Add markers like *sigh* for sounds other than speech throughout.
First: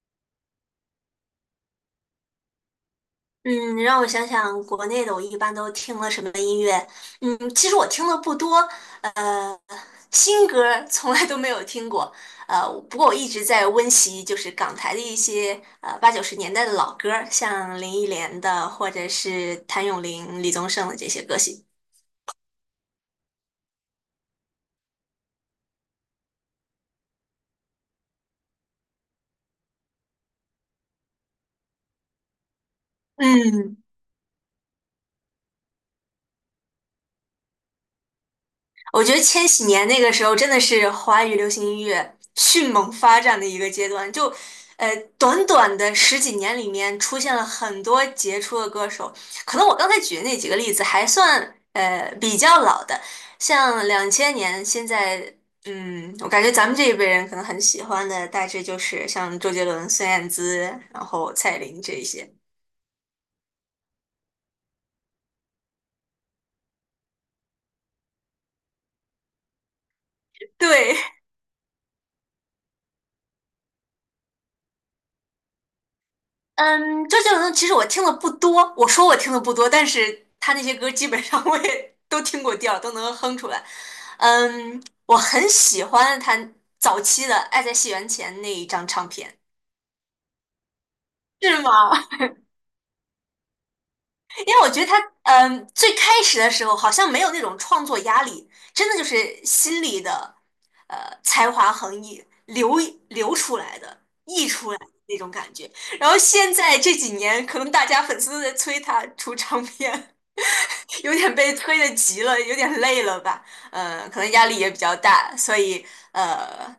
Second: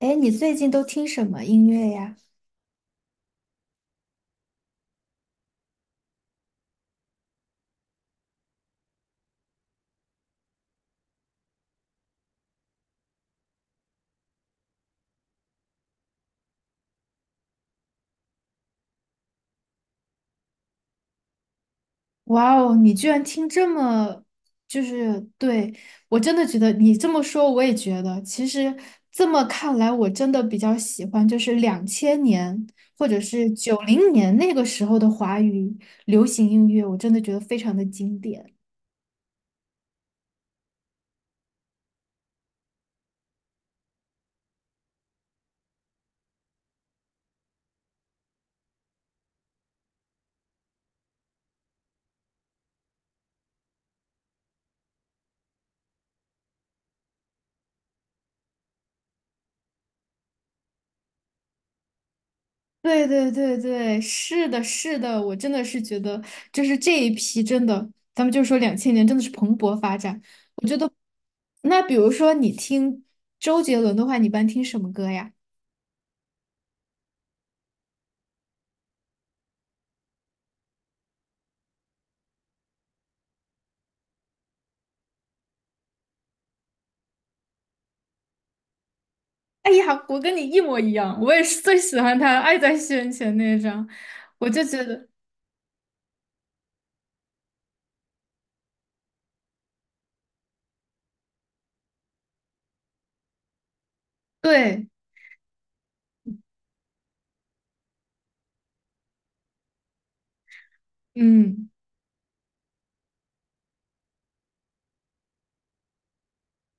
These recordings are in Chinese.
哎，你最近都听什么音乐呀？嗯，让我想想，国内的我一般都听了什么音乐？其实我听的不多，呃，新歌儿从来都没有听过，不过我一直在温习，就是港台的一些八九十年代的老歌儿，像林忆莲的，或者是谭咏麟、李宗盛的这些歌曲。哇哦，你居然听这么，就是对，我真的觉得你这么说，我也觉得，其实这么看来，我真的比较喜欢，就是两千年或者是九嗯，零年那个时候的华语流行音乐，我真的觉得非常的经典。我觉得千禧年那个时候真的是华语流行音乐迅猛发展的一个阶段，就短短的十几年里面出现了很多杰出的歌手。可能我刚才举的那几个例子还算比较老的，像两千年，现在我感觉咱们这一辈人可能很喜欢的大致就是像周杰伦、孙燕姿，然后蔡琳这一些。对对对对，是的，是的，我真的是觉得，就是这一批真的，咱们就说两千年真的是蓬勃发展。我觉得，对，那比如说你听周杰伦的话，你一般听什么歌呀？嗯，周杰伦的其实我听的不多，我说我听的不多，但是他那些歌基本上我也 *laughs* 都听过调，都能哼出来。嗯，我很喜欢他早期的《爱在西元前》那一张唱片。*laughs* 哎呀，我跟你一模一样，我也是是吗？最喜欢他的爱在西元前》那一张，*laughs* 我因为就我觉觉得他，得，最开始的时候好像没有那种创作压力，真的就是心里的，才华横溢流出来的。对，那种感觉。然后现在这几年，可能大家粉丝都在催他出唱片，*laughs* 有点被嗯。催得急了，有点累了吧？可能压力也比较大，所以呃，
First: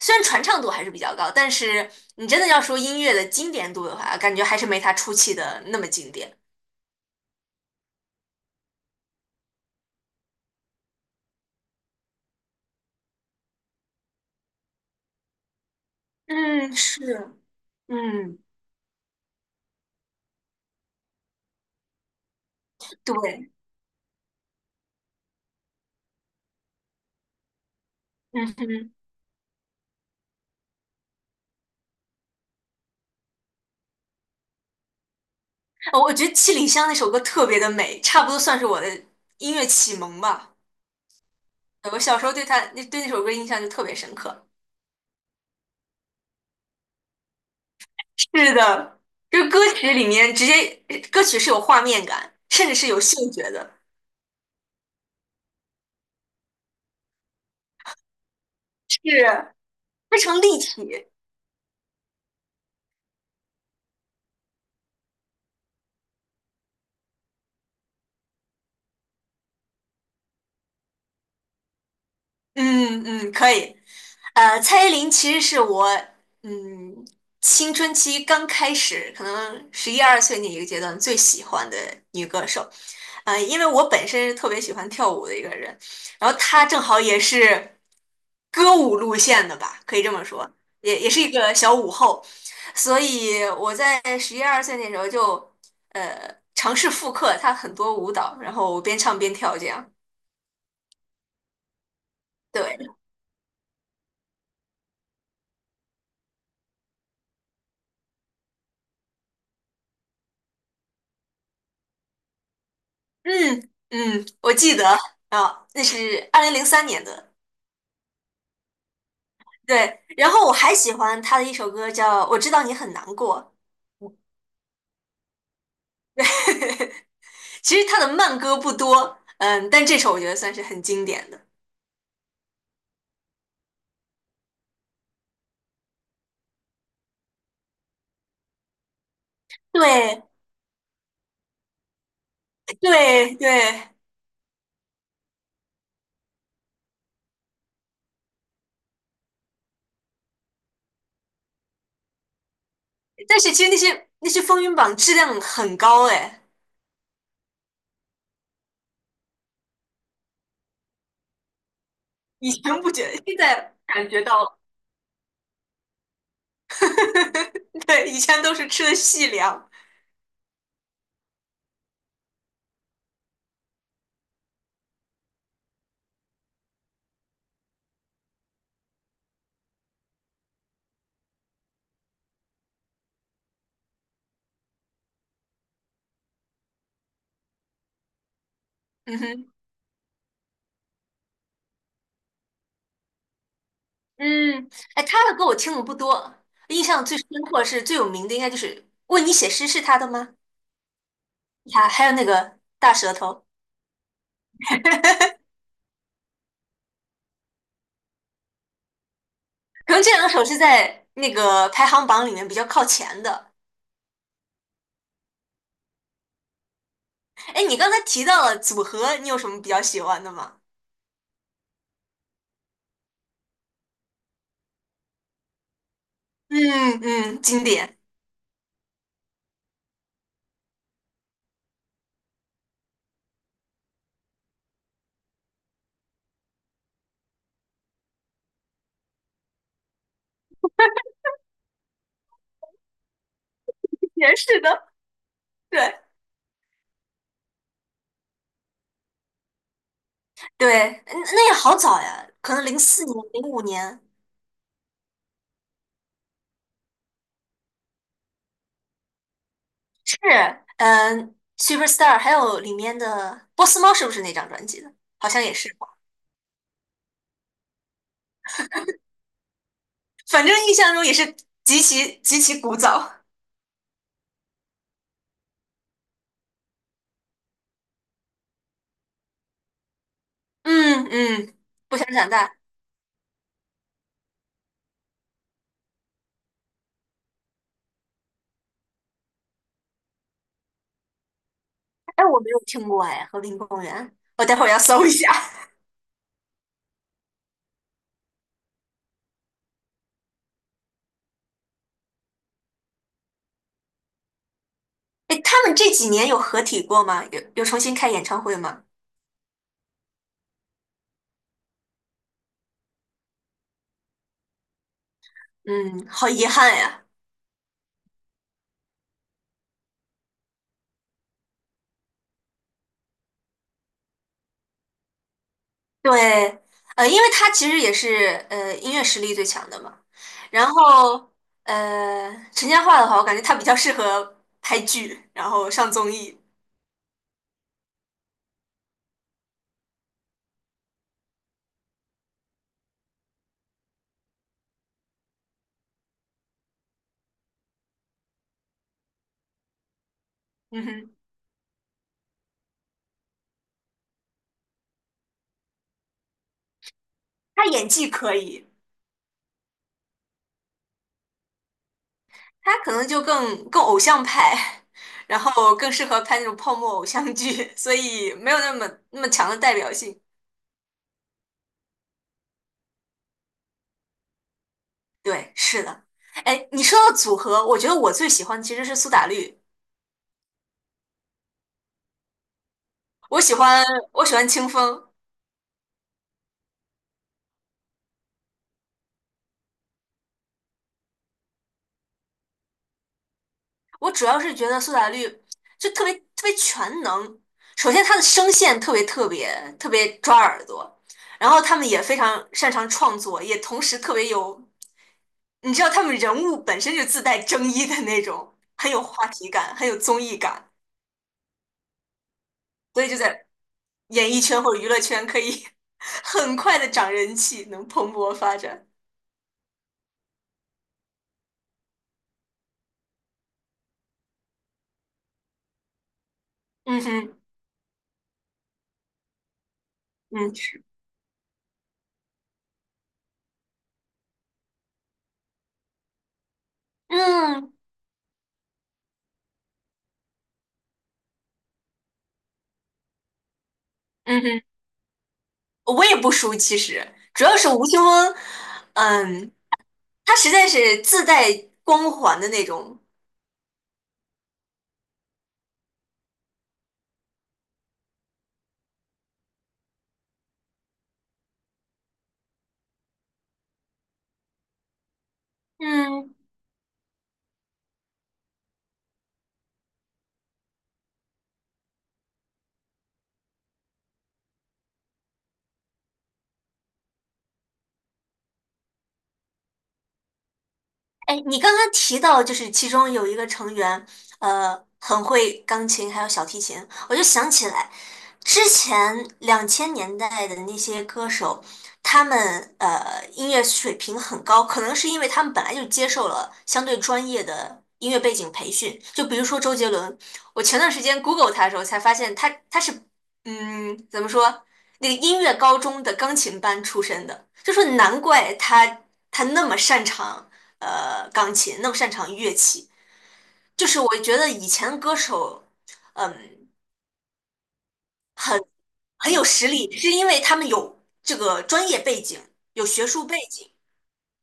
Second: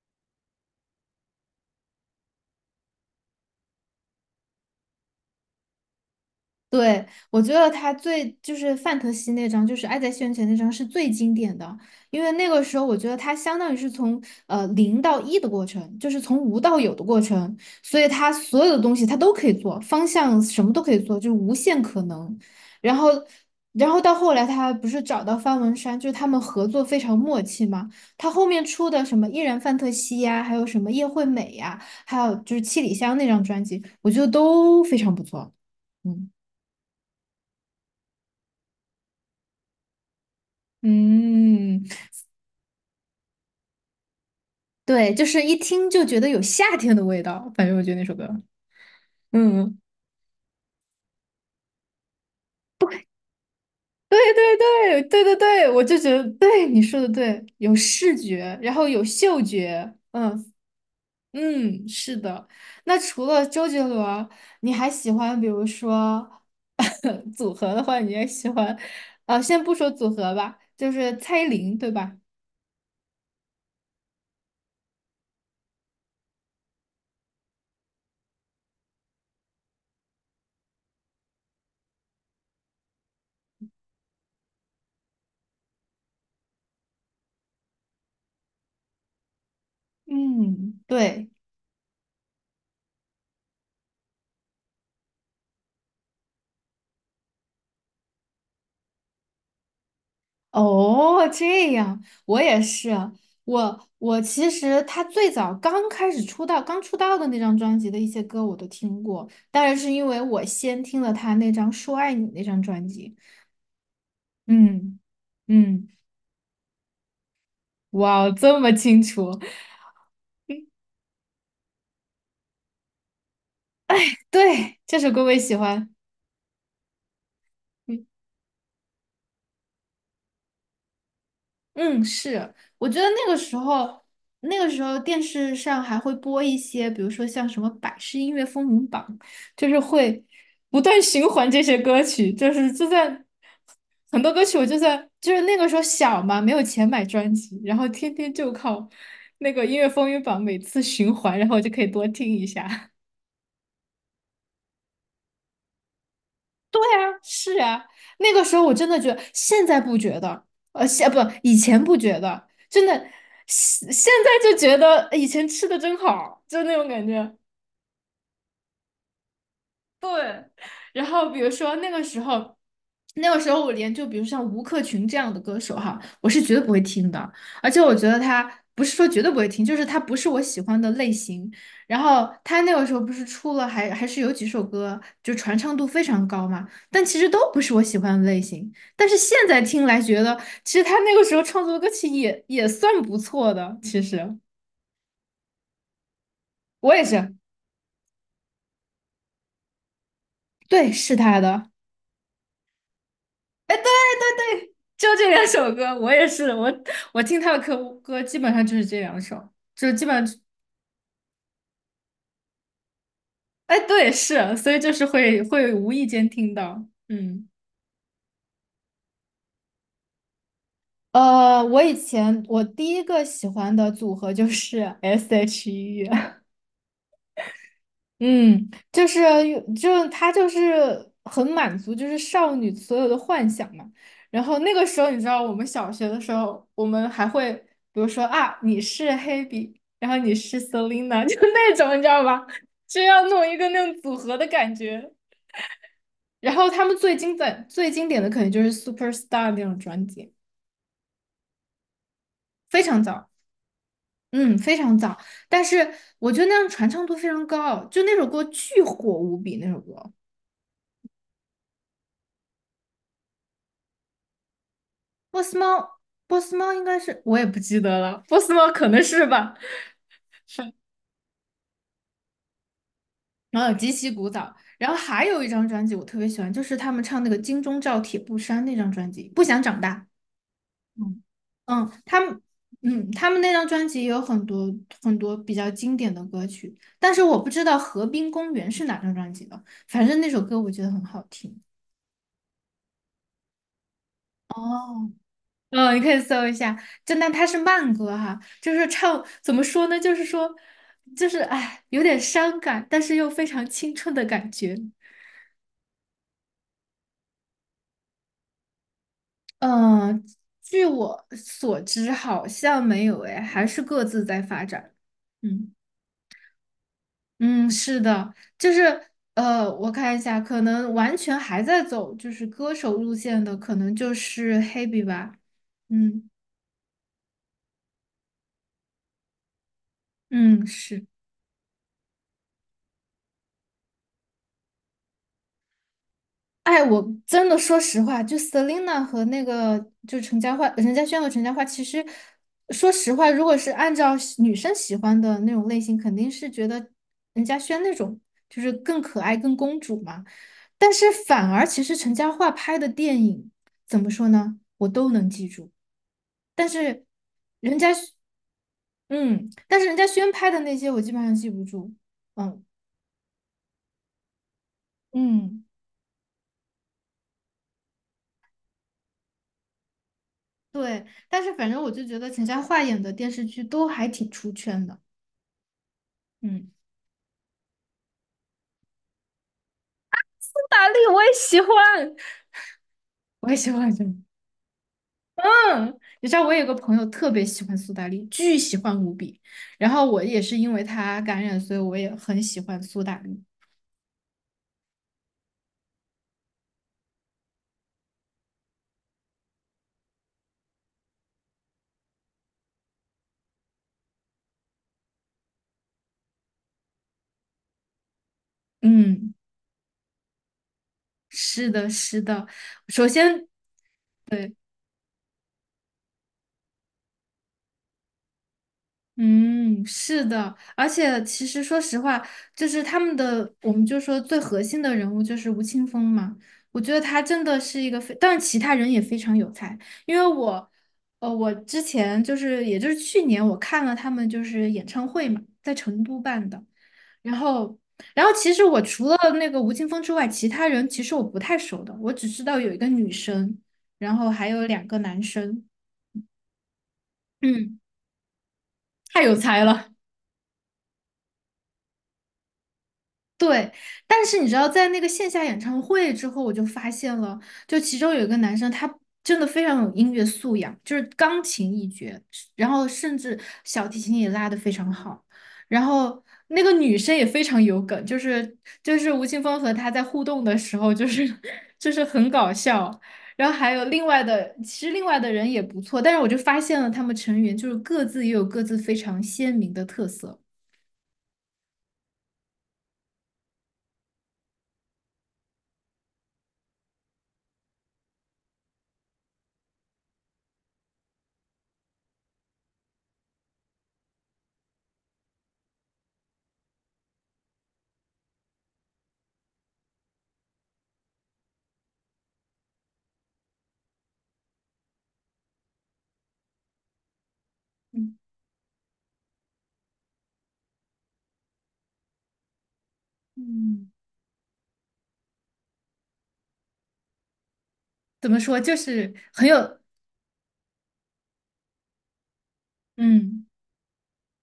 虽然传唱度还是比较高，但是你真的要说音乐的经典度的话，感觉还是没他初期的那么经典。对，我觉得他最就是范特西那张，就是《爱在西元前》那张是最经典的，因为那个时候我觉得他相当于是从零到一的过程，就是从无嗯，到有的过是。程，所以他嗯，所有的东西他都可以做，方向什么都可以做，就是无限可能。然后，对。然后到后来他不是找到方文山，就是他们合作非常默契嘛。他后嗯面出哼，的什么《依然范特西》呀，还有什么《叶惠美》呀，还有就是《七里香》那张专辑，我觉得都非常不错。我觉嗯。得《七里香》那首歌特别的美，差不多算是我的音乐启蒙吧。嗯，我小时候对他那对那首歌印象就特别深刻。对，就是一听就觉得有夏天的味道，反正我觉得那首歌，是的，就歌嗯，曲里面直接歌曲是有画面感，甚至是有嗅觉的，对对对对对对，我就觉得对你说的对，有视觉，然后有是嗅觉，非常嗯立体。嗯，是的。那除了周杰伦，你还喜欢比如说 *laughs* 组合的话，你也喜欢，呃，先不说组合吧，就是蔡依林，对吧？嗯嗯，可以。蔡依林其实是我嗯青春期刚开始，可能十一二岁那一个阶段最喜欢的女歌手。因为我本身是特别喜欢跳舞的一个人，然后他正好也是歌舞路线的吧，可以这么说，嗯，也是对。一个小舞后，所以我在十一二岁那时候就尝试复刻他很多舞蹈，然后边唱边跳这样。哦，这样，我也对，是。我其实他最早刚开始出道，刚出道的那张专辑的一些歌我都听过，当然是因为我先听了他那张《说爱你》那张专辑。嗯嗯，我记得嗯啊，那嗯，是2003年的。哇哦，这么清楚。对。然后我还喜欢他的一首歌叫《我知道你很难过》。*laughs* 对，这首歌我也喜欢。*laughs* 其实他嗯。的慢歌不多，但这首我觉得算是很经典的。嗯，是，我觉得那个时候，那个时候电视上还会播一些，比如说像什么百事音乐风云榜，就是对会不断循环这些歌曲，就是就算对对，很多歌曲，我就算就是那个时候小嘛，没有钱买专辑，然后天天就靠那个音乐风云榜每次循环，然后我就可以多听一下。但是其实那些风云榜质量很高哎，是啊，那个时候我真的觉得，现在不觉得，呃，现不以前不觉得，以前真不的，觉得，现在现感现觉到在就了。觉得以前吃的真好，就那种感觉。*laughs* 对，以前都是吃的细粮。对，然后比如说那个时候。那个时候我连就比如像吴克群这样的歌手哈，我是绝对不会听的，而且我觉得他不是说绝对不会听，就是他不是我喜欢的类型。然后他那个时候不是出了还是有几首歌就传唱度非常高嘛，但其实都不是我喜欢的类型。但是嗯现哼。在听来觉得，其实他那个时候创作的歌曲也算不错的。其实嗯，哎，他的歌我听的不多，印我也象最深是，刻是最有名的应该就是《为你写诗》，是他的吗？对，是他的。他还有那个大舌头，哎。*laughs* 对，就这两首歌，我也是，我我听他的歌基本上就是这两首，就可能基这本两上，首是在那个排行榜里面比较靠前的。哎，对，是，所以就是会无意间听到，嗯，哎，你刚才提到了组合，你有什么比较喜欢的吗？呃，我以前第一个喜欢的组合就是 S.H.E,嗯嗯，经典。嗯，就她就是很满足，就是少女所有的幻想嘛。然后那个时候，你知道我们小学的时候，我们还会比如说啊，你是黑笔，然后你是 Selina,*laughs* 就那种你知道吧？就要弄一个那种 *laughs* 组也合的是感的，觉。对，然后他们最经典最经典的可能就是 Superstar 那种专辑，对。嗯那也好早呀，可能零非常四年、早，05年嗯，非常早。但是我觉得那样传唱度非常高，就那首歌巨火无比，那首歌。是。Superstar,还有里面的波斯猫是不是那张专辑的？好像波也斯是吧，猫，波斯猫应该是我也不记得了，波斯猫可能是吧。*laughs* 反正是印象中也是极其极其古早。然后极其古早，然后还有一张专辑我特别喜欢，就是他们唱那个《金钟罩铁布衫》那张专辑，《不想长大》。嗯嗯，嗯，嗯，不想他长们，大。嗯，他们那张专辑也有很多很多比较经典的歌曲，但是我不知道《河滨公园》是哪张专辑的，反正那首歌我觉得很好听。哎，我没有听过哎，《和平公园》，我待会儿要搜哦，一下。*laughs* 嗯，你可以搜一下，就那它是慢歌哈，就是唱怎么说呢？就是说，就是哎，有点伤感，但是又非常青春的感觉。哎，他们这几年有合体过吗？有重新开演唱会吗？嗯，据我所知，好像没有哎，还是各自在发展。嗯嗯，好遗憾呀。嗯，是的，就是呃，我看一下，可能完全还在走就是歌手路线的，可能就是 Hebe 吧。嗯对，因为他其实也是音乐实力最强的嘛。嗯，然是。后陈嘉桦的话，我感觉他比较适合拍剧，然后上综艺。哎，我真的说实话，就 Selina 和那个就陈嘉桦、陈嘉轩和陈嘉桦，其实说实话，如果是按照喜女生喜欢的那种类型，肯定是觉得任嘉轩那种就是更可爱、更公主嘛。嗯但是哼，反而其实陈嘉桦拍的电影怎么说呢，我都能记住。但是他人家，演技可以，嗯，但是人家轩拍的那些我基本上记不住。嗯他可能就更偶像派，然嗯。后更适合拍那种泡沫偶像剧，所以没有那么那么强的代表性。对，但是反正我就觉得陈嘉桦演的电视剧都还挺出圈的。对，是的。哎，嗯，*laughs* 你说到组合，我觉得我最喜欢其实是苏打绿，苏打绿我也喜欢，我我喜也喜欢欢我喜欢清风。嗯，你知道我有个朋友特别喜欢苏打绿，巨喜欢无比。然后我也是因为他感染，所以我也很喜欢苏打绿。我主要是觉得苏打绿就特别特别全能。首先，他的声线特别特别特别抓耳朵，然后他们也非常擅长创作，也同时特别有，你知道他们人物本身就自带争议的那种，很有话嗯，题感，很有综艺感，是的，是的。所首以就先。在演艺对。圈或者娱乐圈可以 *laughs* 很快的涨人气，能蓬勃发展。嗯，是的，而且其实说实话，就是他们的，我们就说最核心的人物就是吴青峰嘛。我觉得嗯他哼。真的是一个非，但其他人也非常有才。因为我，嗯呃，我之前就是，也就是去年我看了他们就是演唱会嘛，在成都办的。然嗯后，然后其实我除了那个吴青峰之外，其他人其实我不太熟的，我只知道有一个女生，然后嗯还哼，有两个男生。我也不熟，其实主要是嗯，吴青峰。太有嗯。才了。他实在是自带光环的那种。对，但是你知道，在那个线下演唱会之后，我就发现了，就其中有一个男生，他真的非常有音乐素养，就是钢琴一绝，然后甚至小提琴也拉得非常好。然后嗯，那个女生也非常有梗，就是吴青峰和他在互动的时候，就是 *laughs* 就是很搞笑。然后还有另外的，其实另外的人也不错，但是我就发现了他们成员就是各自也有各自非常鲜明的特色。哎，你刚刚提到，就是其中有一个成员，很会钢琴，还有小提琴，我就想起来，之前2000年代的那些歌手，他们音乐水平很高，可能是因为他们本来就接受了相对专业的音乐背景培训。就比如说周杰伦，我前段时间 Google 他的时候才发现他是怎么说，那个音乐高中的钢琴班出身的，就说嗯难怪他那么擅长钢琴，那么擅长乐器。就嗯。是我觉得以前歌手，嗯，怎么说，就是很有很实有，力，是因为他们有这个专业背景，有学术背嗯景。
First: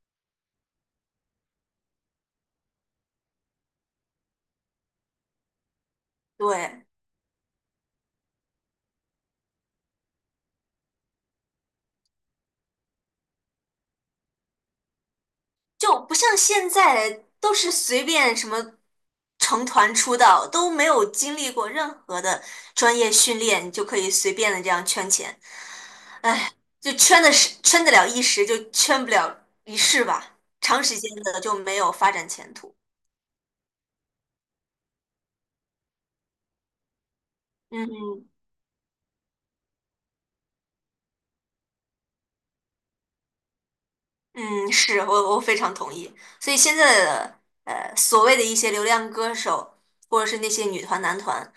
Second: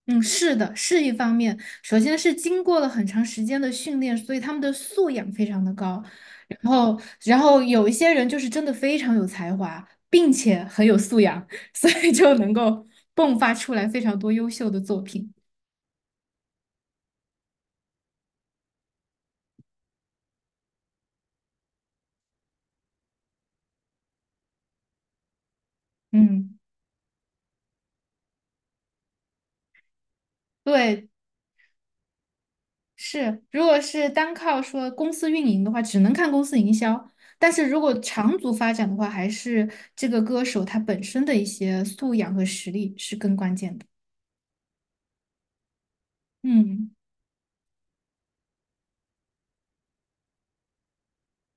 嗯，是的，是一方面。首先是经过了很长时间的训练，所以他们的素养非常的高。然对，后，然后有一些人就是真的非常有才华，并且很有素养，*laughs* 所以就能够迸发出来非常多优秀的作品。就不像现在都是随便什么成团出道，都没有经历过任何的专业训练，你就可以随便的这样圈钱，嗯，就圈的是圈得了一时，就圈不了一世吧，长时对，间的就没有发展前途。是，如果是单靠说公司运营的话，只能看公司营销。但是如果嗯。长足发展的话，还是这个歌手他本身的一些素养和实力是更关键的。嗯，是我非常同意。所以现嗯，在的所谓的一些流量歌手，或者是那些女团男团，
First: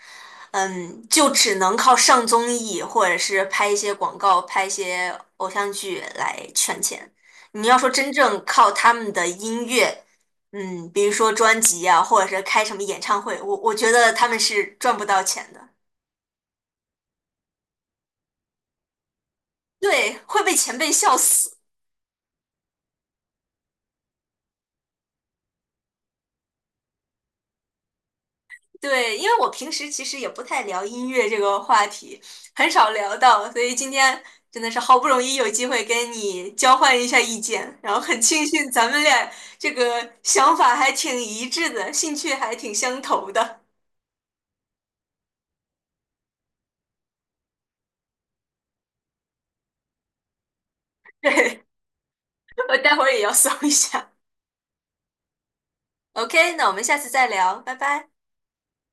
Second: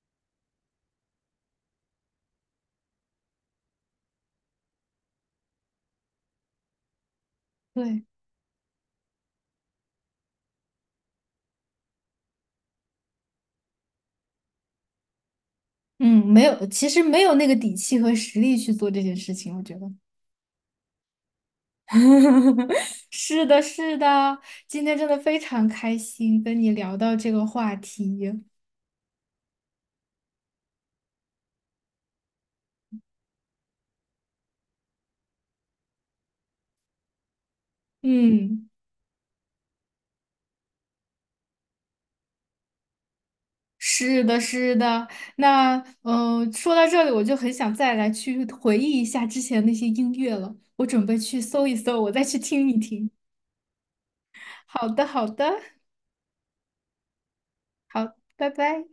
嗯，就只能靠上综艺或者是拍一些广告、拍一些偶像剧来圈钱。你要说对，真正靠他们的音乐，比如说专辑啊，或者是开什么演唱会，我觉得他们是赚不到钱的，嗯，没有，其实没有那个底气和实力去做这件事情，我觉得。对，会被前辈笑死。*laughs* 是的，是的，今天真的非常开心跟你聊到这个话题。对，因为我平时其实也不太聊音乐这个话题，很少聊到，所以今天真的是好不容易有机会跟你交换一下意见，然后很庆嗯。幸咱们俩这个想法还挺一致的，兴趣还挺相投的。是的，是的。那嗯，说到这里，我就很想再来去回忆一下之前那些音乐了。我准备 *laughs* 去对，搜一搜，我再去听一我待会听。儿也要 *laughs* 搜一下。好的，好的，OK,那我们下次再聊，拜拜。好，拜拜。